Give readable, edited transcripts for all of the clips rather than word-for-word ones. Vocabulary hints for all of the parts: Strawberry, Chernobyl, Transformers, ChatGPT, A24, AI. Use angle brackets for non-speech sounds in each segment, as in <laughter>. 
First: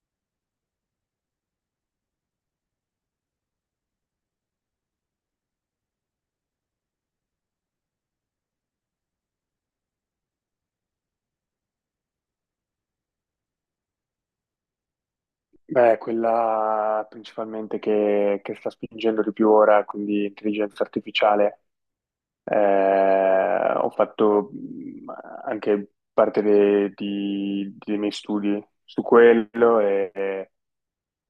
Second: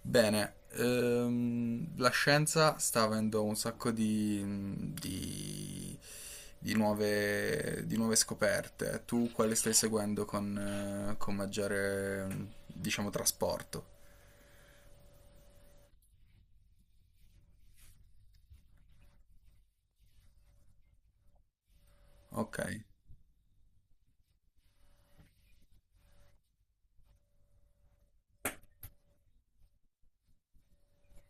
Bene, la scienza sta avendo un sacco di, di- di nuove scoperte. Tu quale stai seguendo con maggiore, diciamo, trasporto? Beh, quella principalmente che sta spingendo di più ora, quindi intelligenza artificiale. Ok, Ho fatto anche parte dei miei studi su quello e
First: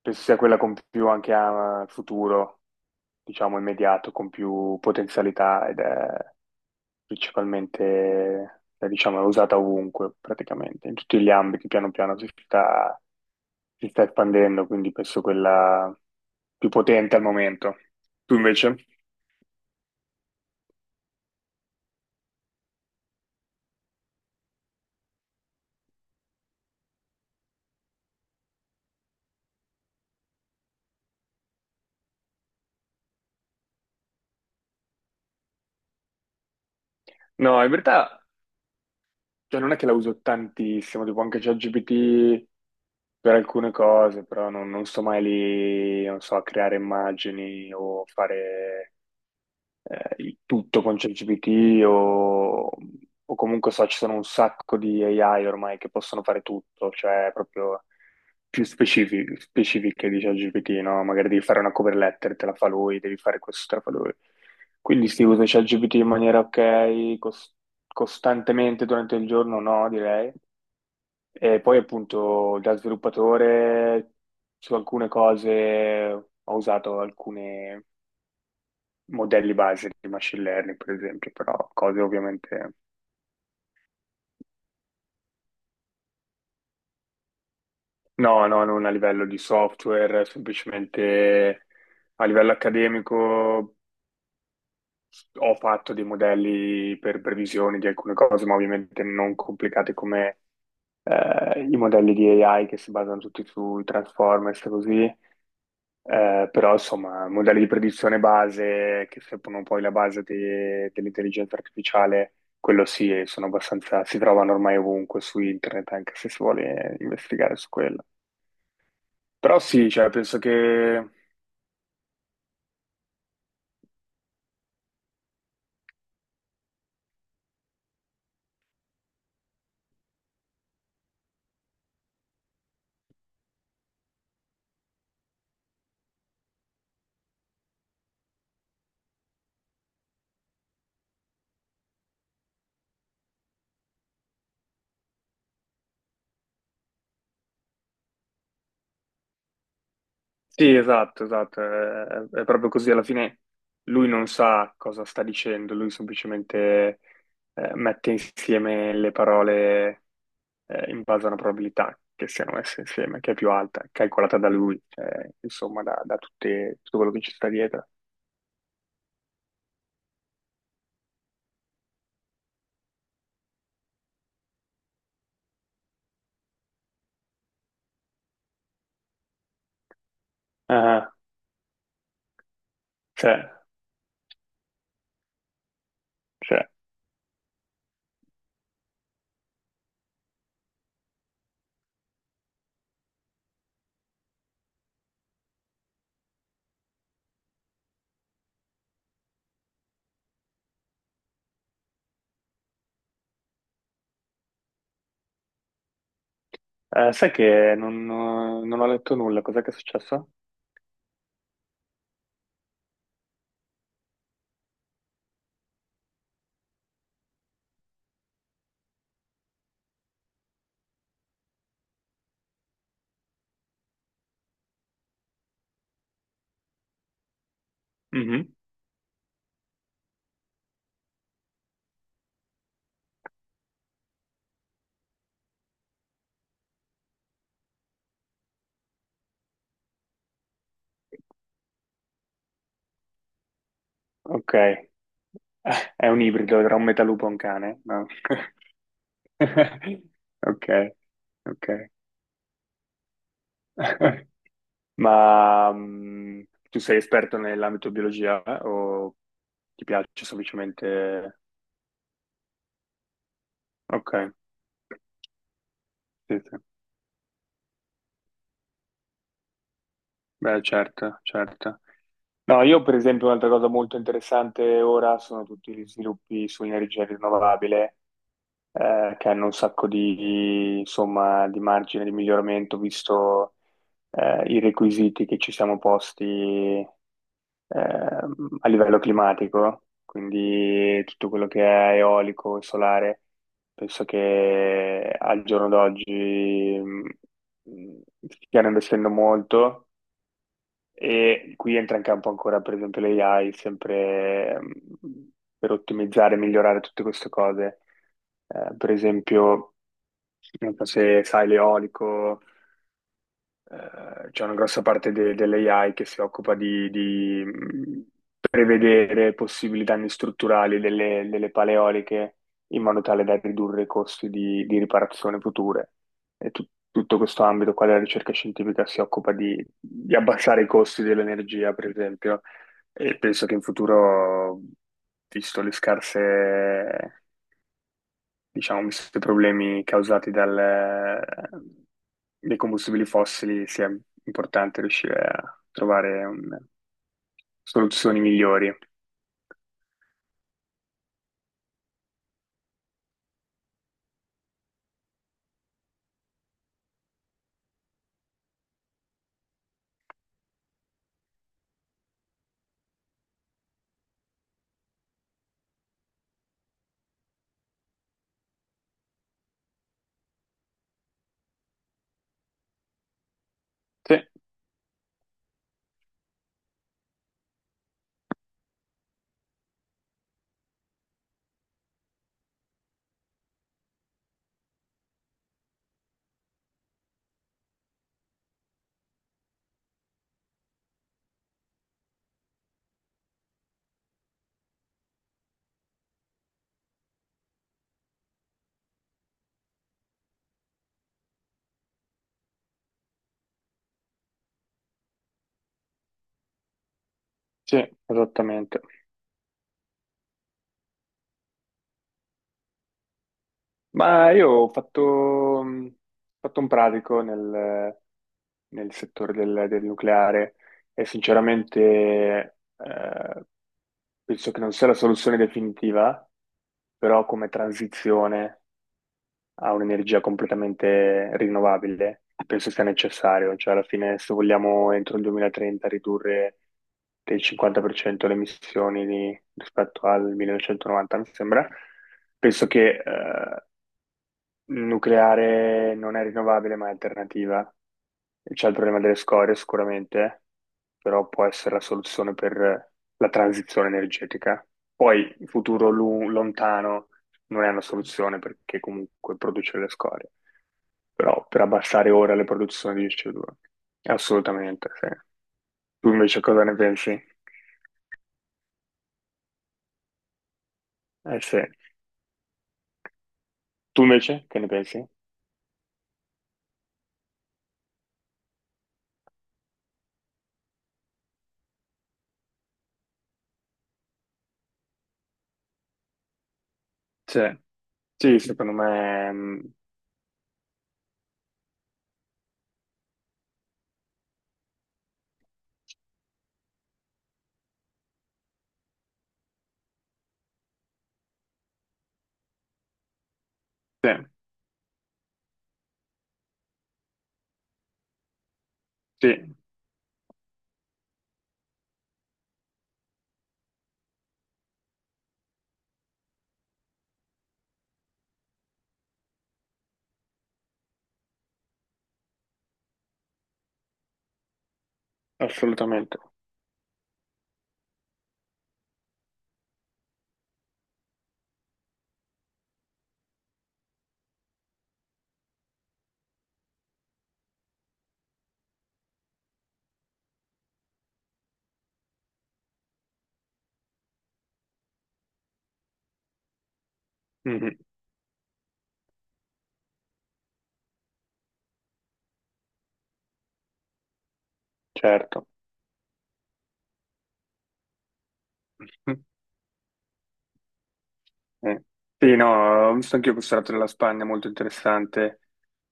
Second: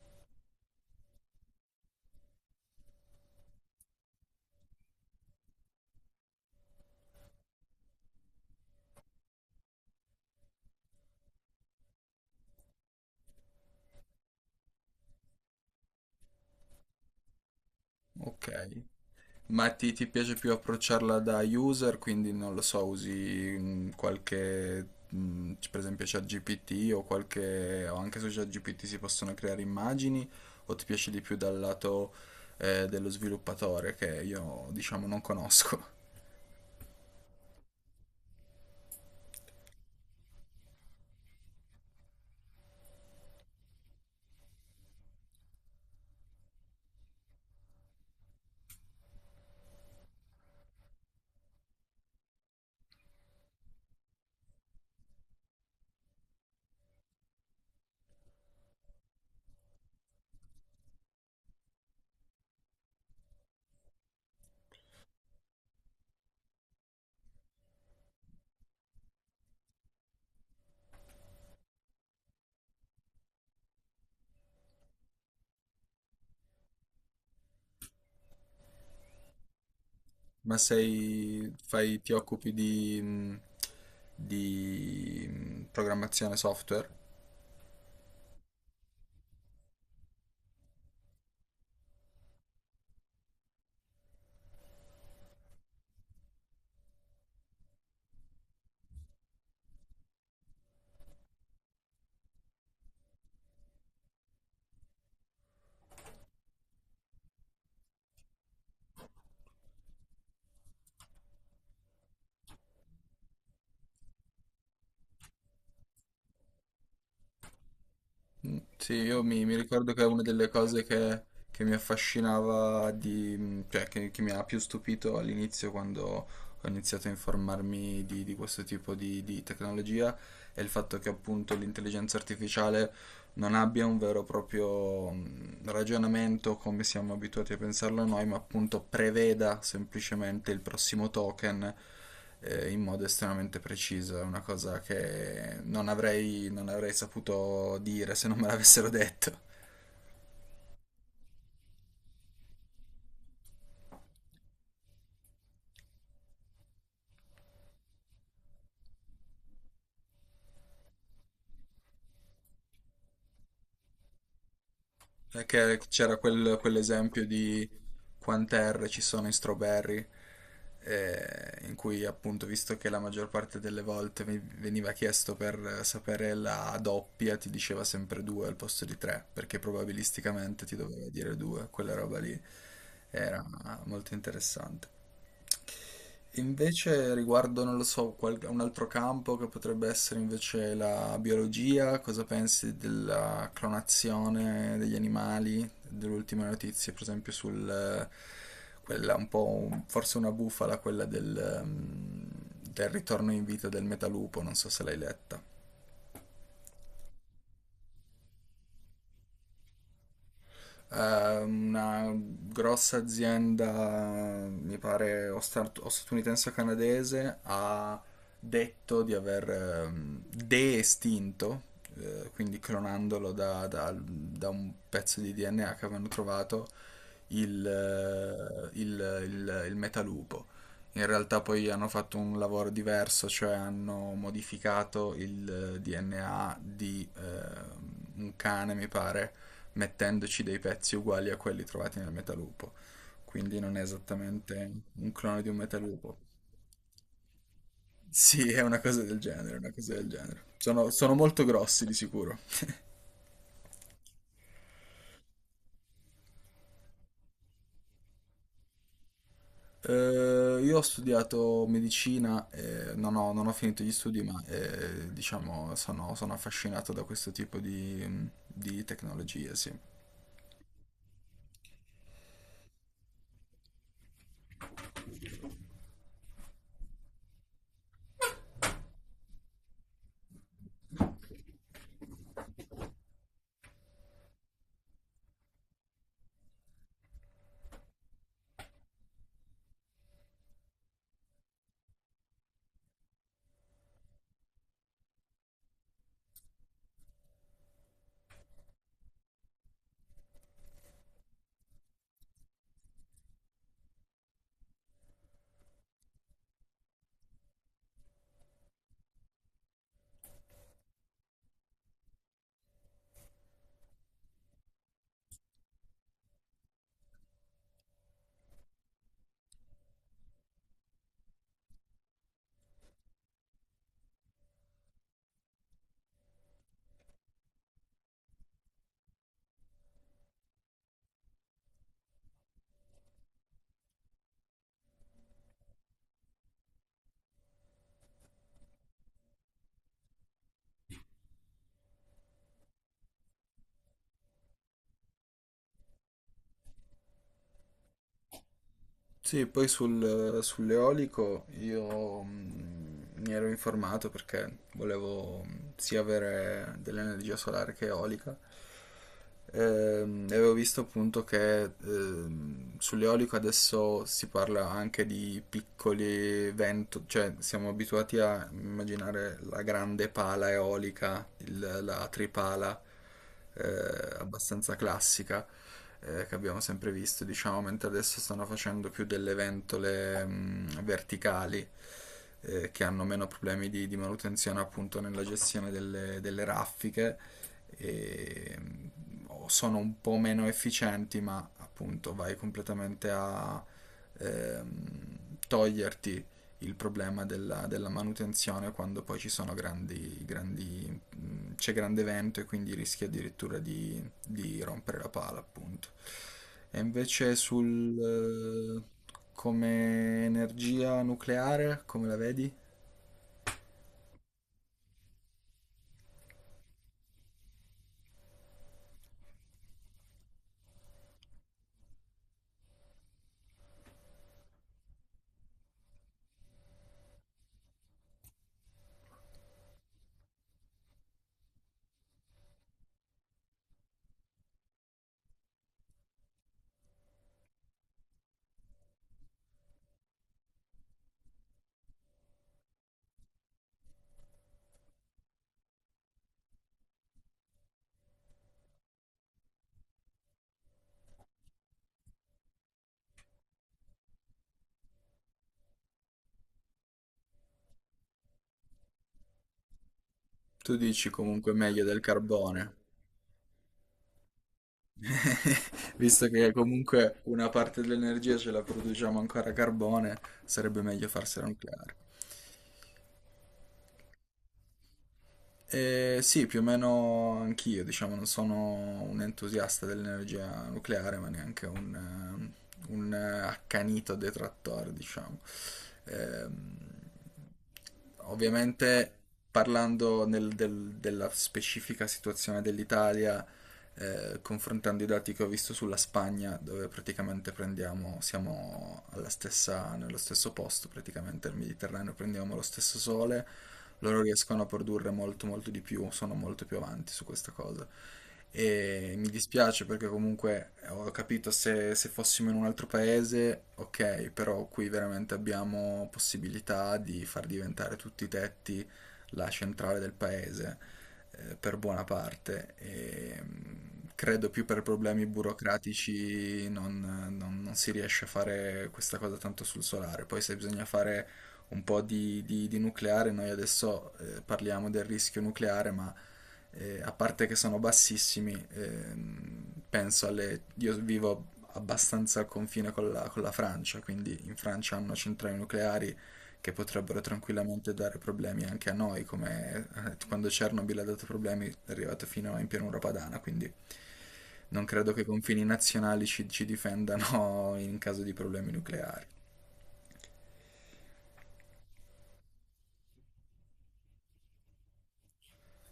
penso sia quella con più anche a futuro, diciamo immediato, con più potenzialità ed è principalmente, diciamo, è usata ovunque praticamente, in tutti gli ambiti, piano piano si sta espandendo, quindi penso quella più potente al momento. Tu ok. invece? Ma ti piace più approcciarla da user, quindi non lo so, usi qualche, per esempio ChatGPT o qualche, o anche su ChatGPT si possono creare immagini, o ti piace di più dal lato dello sviluppatore, che io diciamo non conosco. No, in verità cioè, non è che la uso tantissimo, tipo anche ChatGPT per alcune cose, però non sto mai lì, non so, a creare immagini o fare il tutto con ChatGPT o comunque so, ci sono un sacco di AI ormai che possono fare tutto, cioè proprio più specifiche di ChatGPT, no? Magari devi fare una cover letter, te la fa lui, devi fare questo, te la fa lui. Quindi si usa ChatGPT in maniera ok, costantemente durante il giorno, no, direi. E poi appunto da sviluppatore su alcune cose ho usato alcune modelli base di <laughs> machine Ma learning, per esempio, sei, però fai, cose ti occupi ovviamente di, di programmazione software? no, no, non a livello di software, semplicemente a livello accademico ho fatto dei modelli per previsioni di alcune cose, ma ovviamente non complicate come i modelli di AI che si basano tutti sui Transformers e così. Però insomma, modelli di predizione base che servono poi la base dell'intelligenza artificiale, quello sì, e sono abbastanza, si trovano ormai ovunque su internet, anche se si vuole investigare su quello. Sì, io mi Però sì, ricordo che è cioè, una penso delle cose che che mi affascinava, di, cioè che mi ha più stupito all'inizio quando ho iniziato a informarmi di questo tipo di tecnologia, è il fatto che appunto l'intelligenza artificiale non abbia un vero e proprio ragionamento come siamo abituati a pensarlo noi, ma appunto preveda semplicemente il prossimo token in modo estremamente preciso. È una cosa che non avrei saputo dire se non me l'avessero detto. sì, esatto, esatto, è proprio così. Alla fine lui non sa cosa sta dicendo, lui semplicemente mette insieme le parole in base a una probabilità che siano messe insieme, che è più alta, calcolata da lui, cioè, Perché insomma, c'era tutto quello che quell'esempio ci sta di dietro. quante R ci sono in Strawberry, in cui appunto, visto che la maggior parte delle volte veniva chiesto per sapere la doppia, ti diceva sempre due al posto di tre, perché probabilisticamente ti doveva Ah, dire due, quella roba lì c'è, era molto interessante. c'è. Invece riguardo, non lo so, un altro campo che potrebbe essere invece la biologia, cosa pensi della clonazione degli animali, delle ultime notizie, per esempio sul, quella un po', forse una bufala, quella del, ehm, del ritorno in vita del metalupo, non so se l'hai letta. Sai che non ho letto nulla, cos'è che è successo? Eh, una grossa azienda, mi pare, o, o statunitense o canadese, ha detto di aver de-estinto, quindi clonandolo da, da un pezzo di DNA che avevano trovato, il, Mhm. eh, il, il, il metalupo. In realtà poi hanno fatto un lavoro diverso, cioè hanno modificato il DNA di un cane, mi pare, mettendoci dei pezzi uguali a quelli trovati nel Metalupo. Quindi non è Ok, esattamente un clone di un è Metalupo. un ibrido tra un metalupo e un cane, no? Sì, è una cosa del genere, una cosa <laughs> del genere. Ok, Sono molto ok. grossi di sicuro. <laughs> Ma tu sei esperto nell'ambito biologia o ti piace Io ho semplicemente? studiato medicina, non ho finito gli Ok, studi, ma diciamo sono sì, sì. affascinato da questo tipo di tecnologie, sì. Beh, certo, certo. No, io per esempio un'altra cosa molto interessante ora sono tutti gli sviluppi sull'energia rinnovabile, che hanno un sacco di, insomma, di margine di miglioramento, visto, i requisiti che ci siamo posti, a livello climatico, quindi tutto quello che è eolico e solare. Penso che al giorno d'oggi stiano investendo molto e qui entra in campo ancora, per esempio, l'AI, sempre per ottimizzare e migliorare tutte queste cose. Per esempio, non so se sai l'eolico, c'è una grossa parte dell'AI che si occupa di prevedere possibili danni strutturali delle paleoliche in modo tale da ridurre i costi di riparazione future. E tu- Tutto questo ambito qua della ricerca scientifica si occupa di abbassare i costi dell'energia, per esempio, e penso che in futuro, visto le scarse diciamo, visto i problemi causati dai combustibili fossili, sia importante riuscire a trovare soluzioni migliori. Sì, poi sull'eolico io mi ero informato perché volevo sia avere dell'energia solare che eolica. E avevo visto appunto che sull'eolico adesso si parla anche di piccoli vento, cioè siamo abituati a immaginare la grande pala eolica, la tripala Sì, abbastanza classica che abbiamo sempre visto, diciamo, mentre adesso stanno facendo più delle ventole verticali che hanno meno problemi di manutenzione appunto nella gestione delle, delle raffiche e o sono un po' meno efficienti, ma appunto vai completamente a toglierti il problema della, della manutenzione quando poi ci sono grandi, grandi c'è grande vento e quindi rischia addirittura di rompere la pala, appunto. E invece sì, sul, esattamente. eh, come energia nucleare, come la vedi? Ma io ho fatto un pratico nel settore del nucleare e sinceramente penso che non sia la soluzione definitiva, però come transizione. A un'energia completamente rinnovabile, penso sia necessario, cioè alla fine se vogliamo entro il 2030 ridurre del 50% le emissioni rispetto al 1990, mi sembra, penso che nucleare non è rinnovabile, ma è alternativa. C'è il problema delle scorie sicuramente, però può essere la soluzione per la transizione energetica. Poi, in futuro lontano non è una soluzione perché comunque produce le scorie, Tu dici però comunque per meglio del abbassare ora le carbone, produzioni di CO2. Assolutamente, sì. <laughs> Tu visto invece che cosa ne comunque pensi? una parte dell'energia ce la produciamo ancora a carbone, sarebbe meglio Eh farsela sì. nucleare. Tu invece che ne pensi? Sì, più o meno anch'io, diciamo, non sono un entusiasta dell'energia nucleare, ma neanche un, accanito detrattore, diciamo. Ehm, Sì, sì, secondo ovviamente, me parlando della specifica situazione dell'Italia, confrontando i dati che ho visto sulla Spagna, dove praticamente prendiamo, siamo alla stessa, nello stesso posto, praticamente nel Mediterraneo, prendiamo lo stesso sole, sì, loro riescono a produrre molto molto di più, sono molto più avanti su questa cosa. E mi sì. dispiace perché comunque ho capito se, se fossimo in un altro paese, ok, però qui veramente abbiamo possibilità di far diventare tutti i tetti la centrale del paese per buona parte e credo più per problemi Assolutamente. burocratici non, non si riesce a fare questa cosa tanto sul solare. Poi se bisogna fare un po' di, di nucleare, noi adesso parliamo del rischio nucleare, ma a parte che sono bassissimi, penso alle... Io vivo abbastanza al confine con la Francia, quindi in Francia hanno centrali nucleari che potrebbero Mhm. tranquillamente dare problemi anche a noi, come quando Chernobyl ha dato problemi, è arrivato fino in pianura padana, quindi non credo che i Certo. confini nazionali ci difendano <laughs> in caso di problemi Mhm. nucleari. Eh. Sì, no, ho visto anch'io questo lato della Spagna, molto interessante,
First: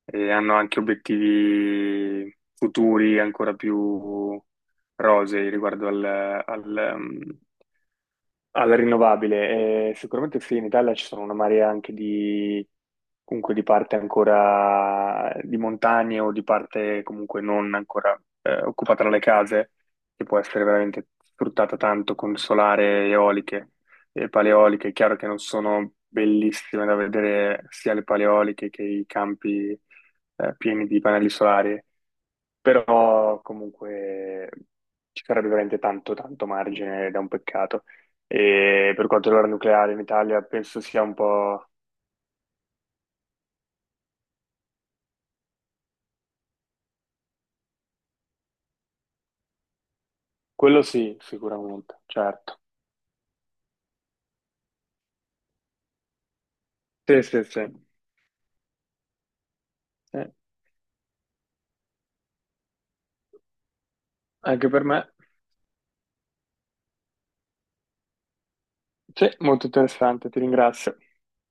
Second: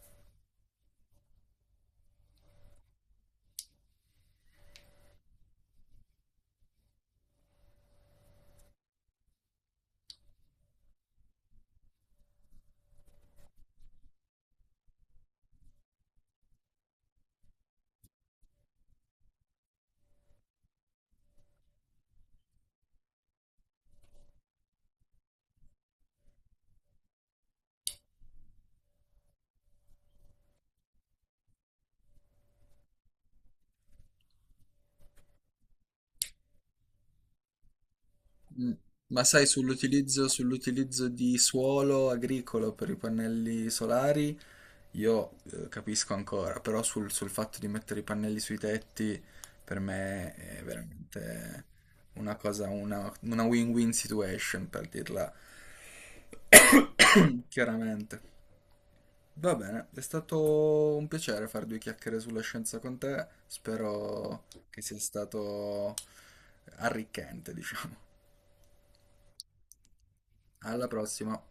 e hanno anche obiettivi futuri ancora più rosei riguardo al, ehm, alla rinnovabile, sicuramente sì, in Italia ci sono una marea anche di, comunque di parte ancora di montagne o di parte comunque non ancora occupata dalle case, che può essere veramente sfruttata tanto con solare, eoliche e paleoliche. È chiaro che non sono bellissime da vedere sia le paleoliche che i campi pieni di pannelli solari, però comunque ci sarebbe veramente tanto, tanto margine ed è un peccato. Mm. E per Ma quanto sai, riguarda il nucleare in Italia, penso sia sull'utilizzo un di po'. suolo agricolo per i pannelli solari, io capisco ancora, però sul, sul fatto di mettere i pannelli sui tetti per me è Quello sì, veramente sicuramente, una certo. cosa, una win-win situation per dirla Sì, sì, <coughs> sì. chiaramente. Va bene, è Sì, stato un piacere fare due chiacchiere sulla scienza con te, spero anche che per sia me. stato arricchente, diciamo. Sì, molto interessante, ti Alla ringrazio. prossima.